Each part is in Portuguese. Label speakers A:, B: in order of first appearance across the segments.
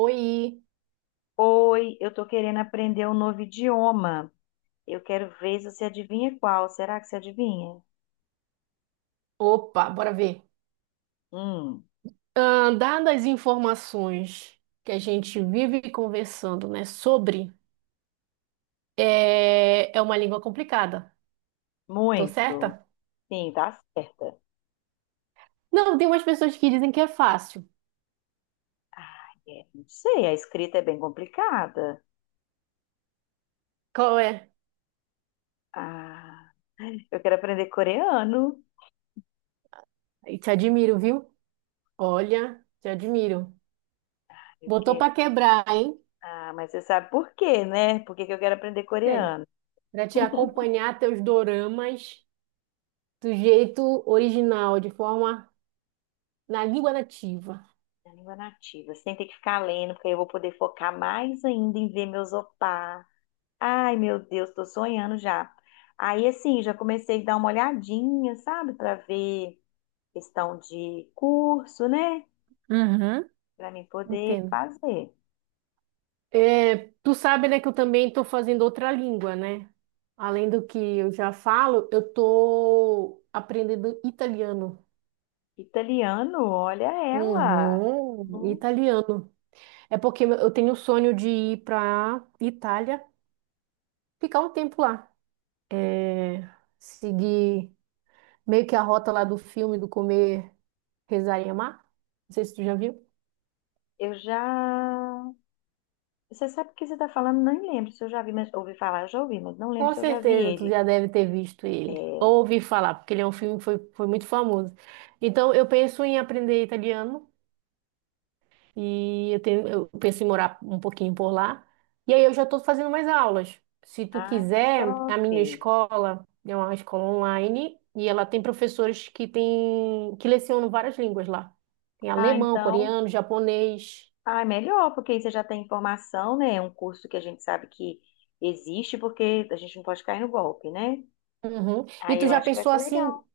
A: Oi,
B: Oi, eu tô querendo aprender um novo idioma. Eu quero ver se você adivinha qual. Será que você adivinha?
A: opa, bora ver.
B: Hum,
A: Dadas as informações que a gente vive conversando, né, sobre, é uma língua complicada, tô
B: muito.
A: certa?
B: Sim, tá certa.
A: Não, tem umas pessoas que dizem que é fácil.
B: Ah, é, não sei, a escrita é bem complicada.
A: Qual é?
B: Ah, eu quero aprender coreano.
A: E te admiro, viu? Olha, te admiro.
B: Ah, eu
A: Botou
B: quero.
A: pra quebrar, hein?
B: Ah, mas você sabe por quê, né? Por que que eu quero aprender
A: Bem,
B: coreano?
A: pra te acompanhar teus doramas do jeito original, de forma na língua nativa.
B: É a língua nativa. Você tem que ficar lendo, porque aí eu vou poder focar mais ainda em ver meus opá. Ai, meu Deus, tô sonhando já. Aí, assim, já comecei a dar uma olhadinha, sabe, para ver questão de curso, né,
A: Uhum.
B: pra mim poder
A: Entendo.
B: fazer.
A: É, tu sabe, né, que eu também estou fazendo outra língua, né? Além do que eu já falo, eu estou aprendendo italiano.
B: Italiano, olha ela.
A: Uhum,
B: Hum,
A: italiano. É porque eu tenho o sonho de ir para Itália, ficar um tempo lá. É, seguir meio que a rota lá do filme do comer, rezar e amar. Não sei se tu já viu.
B: Eu já. Você sabe o que você tá falando? Não lembro se eu já vi, mas ouvi falar, já ouvi, mas não lembro
A: Com
B: se eu já vi
A: certeza, tu
B: ele.
A: já deve ter visto
B: É...
A: ele. Ou ouvi falar, porque ele é um filme que foi muito famoso. Então, eu penso em aprender italiano e eu penso em morar um pouquinho por lá. E aí eu já estou fazendo mais aulas. Se tu
B: Ah, que
A: quiser, a
B: top.
A: minha escola é uma escola online e ela tem professores que lecionam várias línguas lá. Tem
B: Ah,
A: alemão,
B: então.
A: coreano, japonês.
B: Ah, é melhor, porque aí você já tem informação, né? É um curso que a gente sabe que existe, porque a gente não pode cair no golpe, né?
A: Uhum. E
B: Aí
A: tu
B: eu
A: já
B: acho que vai
A: pensou
B: ser
A: assim.
B: legal.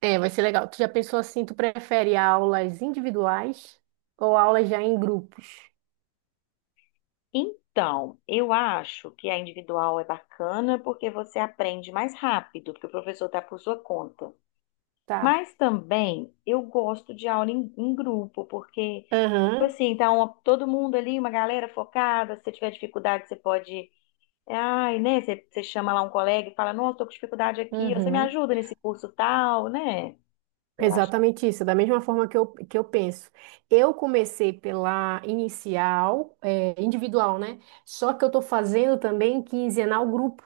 A: É, vai ser legal. Tu já pensou assim, tu prefere aulas individuais ou aulas já em grupos?
B: Então, eu acho que a individual é bacana porque você aprende mais rápido, porque o professor está por sua conta.
A: Tá.
B: Mas também eu gosto de aula em grupo, porque, tipo
A: Aham,
B: assim, tá uma- todo mundo ali, uma galera focada. Se você tiver dificuldade, você pode. Ai, né? Você chama lá um colega e fala, nossa, tô com dificuldade aqui, você me
A: uhum.
B: ajuda nesse curso tal, né? Eu acho.
A: Exatamente isso, da mesma forma que eu penso. Eu comecei pela inicial, individual, né? Só que eu tô fazendo também quinzenal grupo.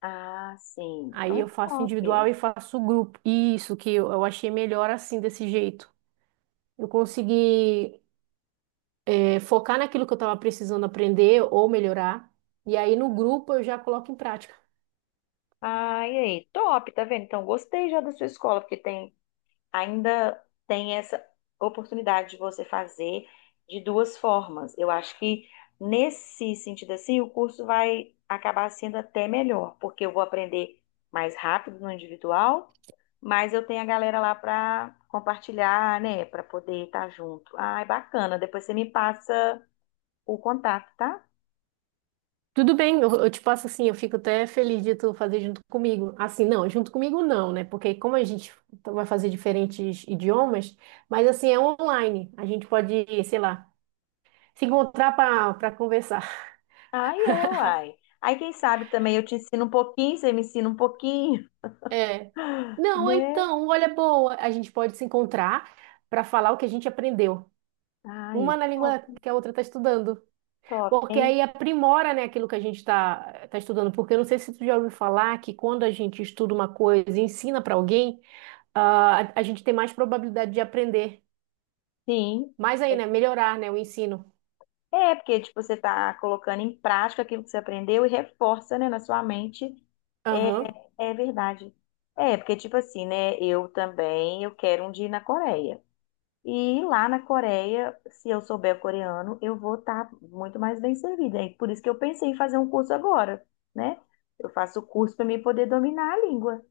B: Ah, sim. Então
A: Aí
B: é
A: eu faço
B: top.
A: individual e faço grupo. Isso que eu achei melhor assim, desse jeito. Eu consegui, focar naquilo que eu estava precisando aprender ou melhorar. E aí no grupo eu já coloco em prática.
B: Ah, e aí? Top, tá vendo? Então gostei já da sua escola, porque tem ainda tem essa oportunidade de você fazer de duas formas. Eu acho que nesse sentido assim, o curso vai acabar sendo até melhor, porque eu vou aprender mais rápido no individual, mas eu tenho a galera lá para compartilhar, né, para poder estar junto. Ai, bacana. Depois você me passa o contato, tá?
A: Tudo bem, eu te passo assim, eu fico até feliz de tu fazer junto comigo. Assim, não, junto comigo não, né? Porque como a gente vai fazer diferentes idiomas, mas assim, é online. A gente pode, sei lá, se encontrar para conversar.
B: Ai, é, uai. Aí, quem sabe também eu te ensino um pouquinho, você me ensina um pouquinho,
A: É. Não,
B: né?
A: então, olha, boa, a gente pode se encontrar para falar o que a gente aprendeu. Uma
B: Ai,
A: na
B: top,
A: língua que a outra está estudando.
B: top,
A: Porque
B: hein?
A: aí aprimora, né, aquilo que a gente está tá estudando. Porque eu não sei se tu já ouviu falar que quando a gente estuda uma coisa e ensina para alguém, a gente tem mais probabilidade de aprender.
B: Sim.
A: Mais aí,
B: É.
A: né? Melhorar, né, o ensino.
B: É, porque, tipo, você está colocando em prática aquilo que você aprendeu e reforça, né, na sua mente. É,
A: Aham,
B: é verdade. É, porque, tipo assim, né, eu também, eu quero um dia ir na Coreia. E lá na Coreia, se eu souber coreano, eu vou estar muito mais bem servida. E por isso que eu pensei em fazer um curso agora, né? Eu faço o curso para mim poder dominar a língua.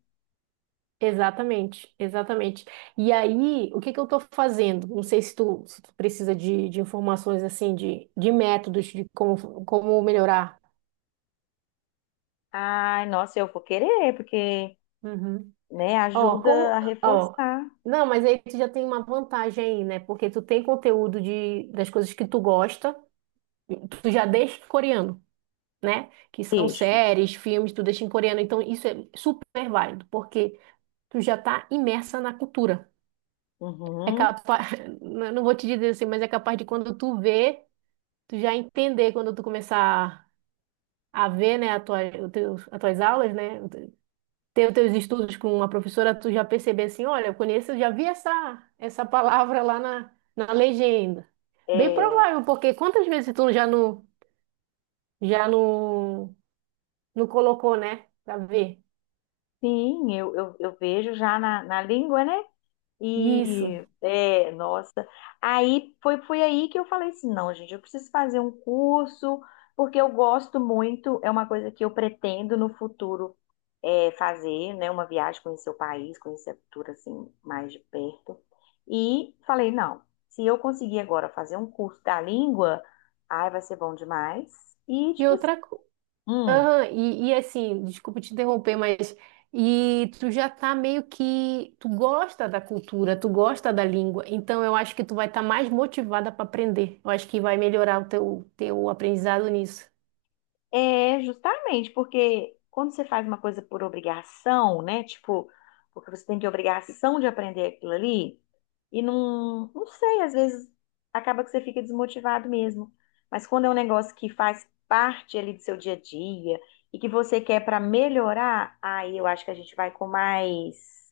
A: exatamente, exatamente. E aí, o que que eu estou fazendo? Não sei se tu precisa de informações assim, de métodos, de como melhorar.
B: Ai, nossa, eu vou querer, porque,
A: Uhum.
B: né,
A: Ó,
B: ajuda a
A: ó,
B: reforçar.
A: não, mas aí tu já tem uma vantagem aí, né? Porque tu tem conteúdo das coisas que tu gosta, tu já deixa em coreano, né? Que são
B: Deixo.
A: séries, filmes, tu deixa em coreano. Então isso é super válido, porque tu já tá imersa na cultura. É
B: Uhum.
A: capaz, não vou te dizer assim, mas é capaz de quando tu vê, tu já entender quando tu começar a ver, né, a tua, o teu, as tuas aulas, né? Ter os teus estudos com uma professora, tu já perceber assim, olha, eu conheço, eu já vi essa palavra lá na legenda. Bem
B: É,
A: provável, porque quantas vezes tu já não colocou, né? Pra ver.
B: sim, eu vejo já na, na língua, né?
A: Isso.
B: E, é, nossa. Aí foi, foi aí que eu falei assim: não, gente, eu preciso fazer um curso, porque eu gosto muito, é uma coisa que eu pretendo no futuro é, fazer, né? Uma viagem, conhecer o país, conhecer a cultura, assim, mais de perto. E falei: não, se eu conseguir agora fazer um curso da língua, ai, vai ser bom demais. E,
A: E
B: tipo assim,
A: outra coisa.
B: "Hum,
A: E assim, desculpa te interromper, mas. E tu já tá meio que. Tu gosta da cultura, tu gosta da língua, então eu acho que tu vai estar mais motivada para aprender. Eu acho que vai melhorar o teu aprendizado nisso.
B: é, justamente, porque quando você faz uma coisa por obrigação, né? Tipo, porque você tem que obrigação de aprender aquilo ali, e não, não sei, às vezes acaba que você fica desmotivado mesmo. Mas quando é um negócio que faz parte ali do seu dia a dia e que você quer para melhorar, aí eu acho que a gente vai com mais,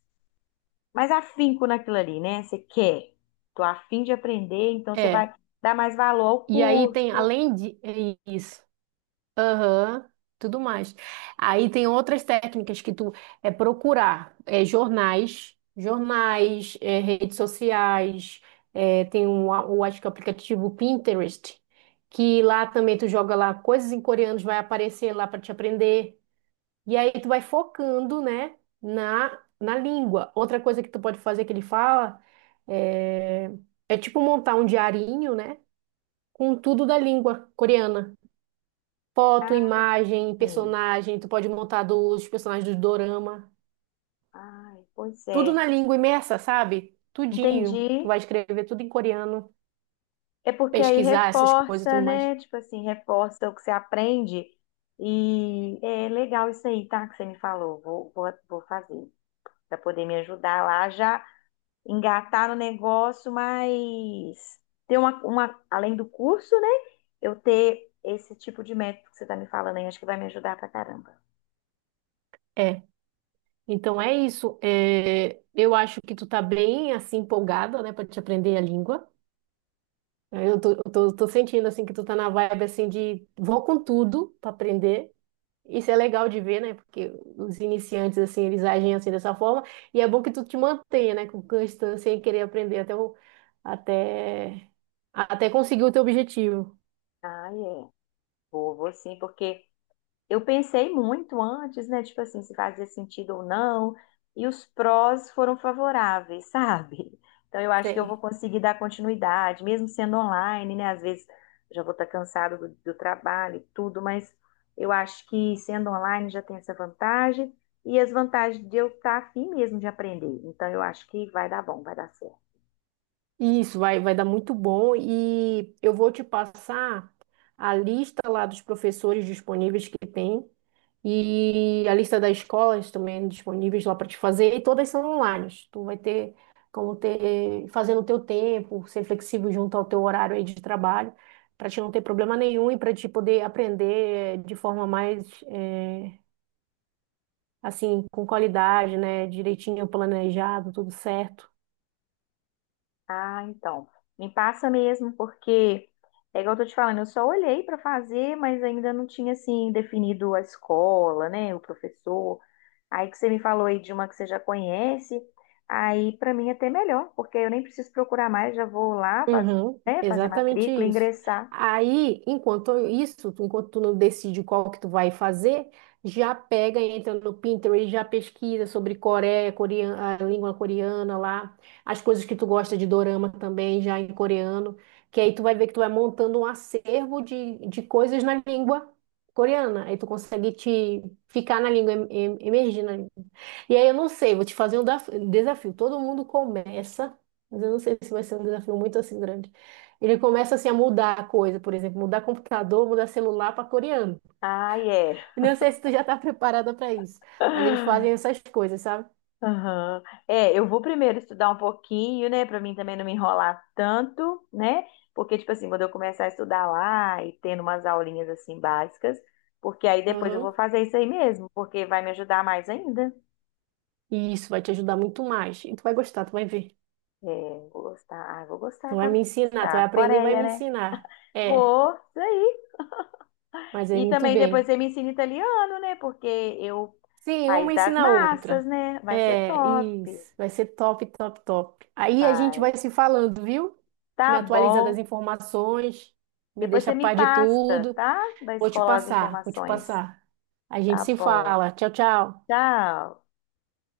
B: mais afinco naquilo ali, né? Você quer, tô afim de aprender, então você vai
A: É.
B: dar mais valor ao
A: E aí tem,
B: curso.
A: além de isso, aham, tudo mais. Aí tem outras técnicas que tu procurar jornais, redes sociais, tem um, o, acho que é o aplicativo Pinterest, que lá também tu joga lá coisas em coreanos, vai aparecer lá para te aprender. E aí tu vai focando, né, na língua. Outra coisa que tu pode fazer que ele fala é, é tipo montar um diarinho, né? Com tudo da língua coreana. Foto, imagem,
B: Sim.
A: personagem, tu pode montar dos personagens do dorama.
B: Ai, pois
A: Tudo
B: é.
A: na língua imersa, sabe? Tudinho. Tu
B: Entendi.
A: vai escrever tudo em coreano,
B: É porque aí
A: pesquisar essas coisas e
B: reforça,
A: tudo mais.
B: né? Tipo assim, reforça o que você aprende. E é legal isso aí, tá? Que você me falou. Vou fazer. Pra poder me ajudar lá, já engatar no negócio, mas ter uma, além do curso, né? Eu ter esse tipo de método que você tá me falando aí, acho que vai me ajudar pra caramba.
A: É. Então é isso. É, eu acho que tu tá bem assim empolgada, né, pra te aprender a língua. Eu tô sentindo assim que tu tá na vibe assim de vou com tudo pra aprender. Isso é legal de ver, né? Porque os iniciantes, assim, eles agem assim dessa forma. E é bom que tu te mantenha, né? Com constância em querer aprender até, até conseguir o teu objetivo.
B: Ah, é. Vou, vou sim, porque. Eu pensei muito antes, né? Tipo assim, se fazia sentido ou não. E os prós foram favoráveis, sabe? Então eu acho que eu vou
A: Sei.
B: conseguir dar continuidade, mesmo sendo online, né? Às vezes já vou estar cansado do trabalho e tudo, mas eu acho que sendo online já tem essa vantagem e as vantagens de eu estar afim mesmo de aprender. Então eu acho que vai dar bom, vai dar certo.
A: Isso vai dar muito bom e eu vou te passar a lista lá dos professores disponíveis que tem e a lista das escolas também disponíveis lá para te fazer e todas são online. Tu vai ter como ter fazendo o teu tempo, ser flexível junto ao teu horário aí de trabalho para te não ter problema nenhum e para te poder aprender de forma mais assim com qualidade, né? Direitinho planejado, tudo certo.
B: Ah, então. Me passa mesmo, porque é igual eu tô te falando, eu só olhei para fazer, mas ainda não tinha assim definido a escola, né, o professor. Aí que você me falou aí de uma que você já conhece, aí para mim é até melhor, porque eu nem preciso procurar mais, já vou lá faz,
A: Uhum,
B: né, fazer
A: exatamente
B: matrícula,
A: isso.
B: ingressar.
A: Aí, enquanto isso, enquanto tu não decide qual que tu vai fazer, já pega, entra no Pinterest, já pesquisa sobre Coreia, coreana, a língua coreana lá, as coisas que tu gosta de dorama também, já em coreano, que aí tu vai ver que tu vai montando um acervo de coisas na língua coreana. Aí tu consegue te ficar na língua, emergir na língua. E aí eu não sei, vou te fazer um desafio. Todo mundo começa. Mas eu não sei se vai ser um desafio muito assim grande. Ele começa assim a mudar a coisa, por exemplo, mudar computador, mudar celular para coreano.
B: Ah, é.
A: Não sei se tu já está preparada para isso, mas eles fazem essas coisas, sabe?
B: Aham. É, eu vou primeiro estudar um pouquinho, né, pra mim também não me enrolar tanto, né? Porque tipo assim, quando eu começar a estudar lá e tendo umas aulinhas assim básicas, porque aí depois eu vou
A: Uhum.
B: fazer isso aí mesmo, porque vai me ajudar mais ainda.
A: E isso vai te ajudar muito mais. E tu vai gostar, tu vai ver.
B: É, vou gostar, ah, vou gostar,
A: Tu vai
B: agora
A: me
B: vou
A: ensinar, tu vai
B: gostar.
A: aprender e vai
B: Coreia,
A: me
B: né?
A: ensinar. É,
B: Vou, isso aí.
A: mas é
B: E
A: muito
B: também depois
A: bem.
B: você me ensina italiano, né? Porque eu,
A: Sim,
B: país
A: uma
B: das
A: ensina a
B: massas,
A: outra.
B: né? Vai ser
A: É,
B: top.
A: isso. Vai ser top, top, top. Aí a gente
B: Vai.
A: vai se falando, viu? Tu me
B: Tá
A: atualiza das
B: bom.
A: informações, me
B: Depois
A: deixa a
B: você me
A: par de
B: passa,
A: tudo.
B: tá? Da
A: Vou te
B: escola as
A: passar, vou te
B: informações.
A: passar. A gente
B: Tá
A: se
B: bom.
A: fala. Tchau, tchau.
B: Tchau.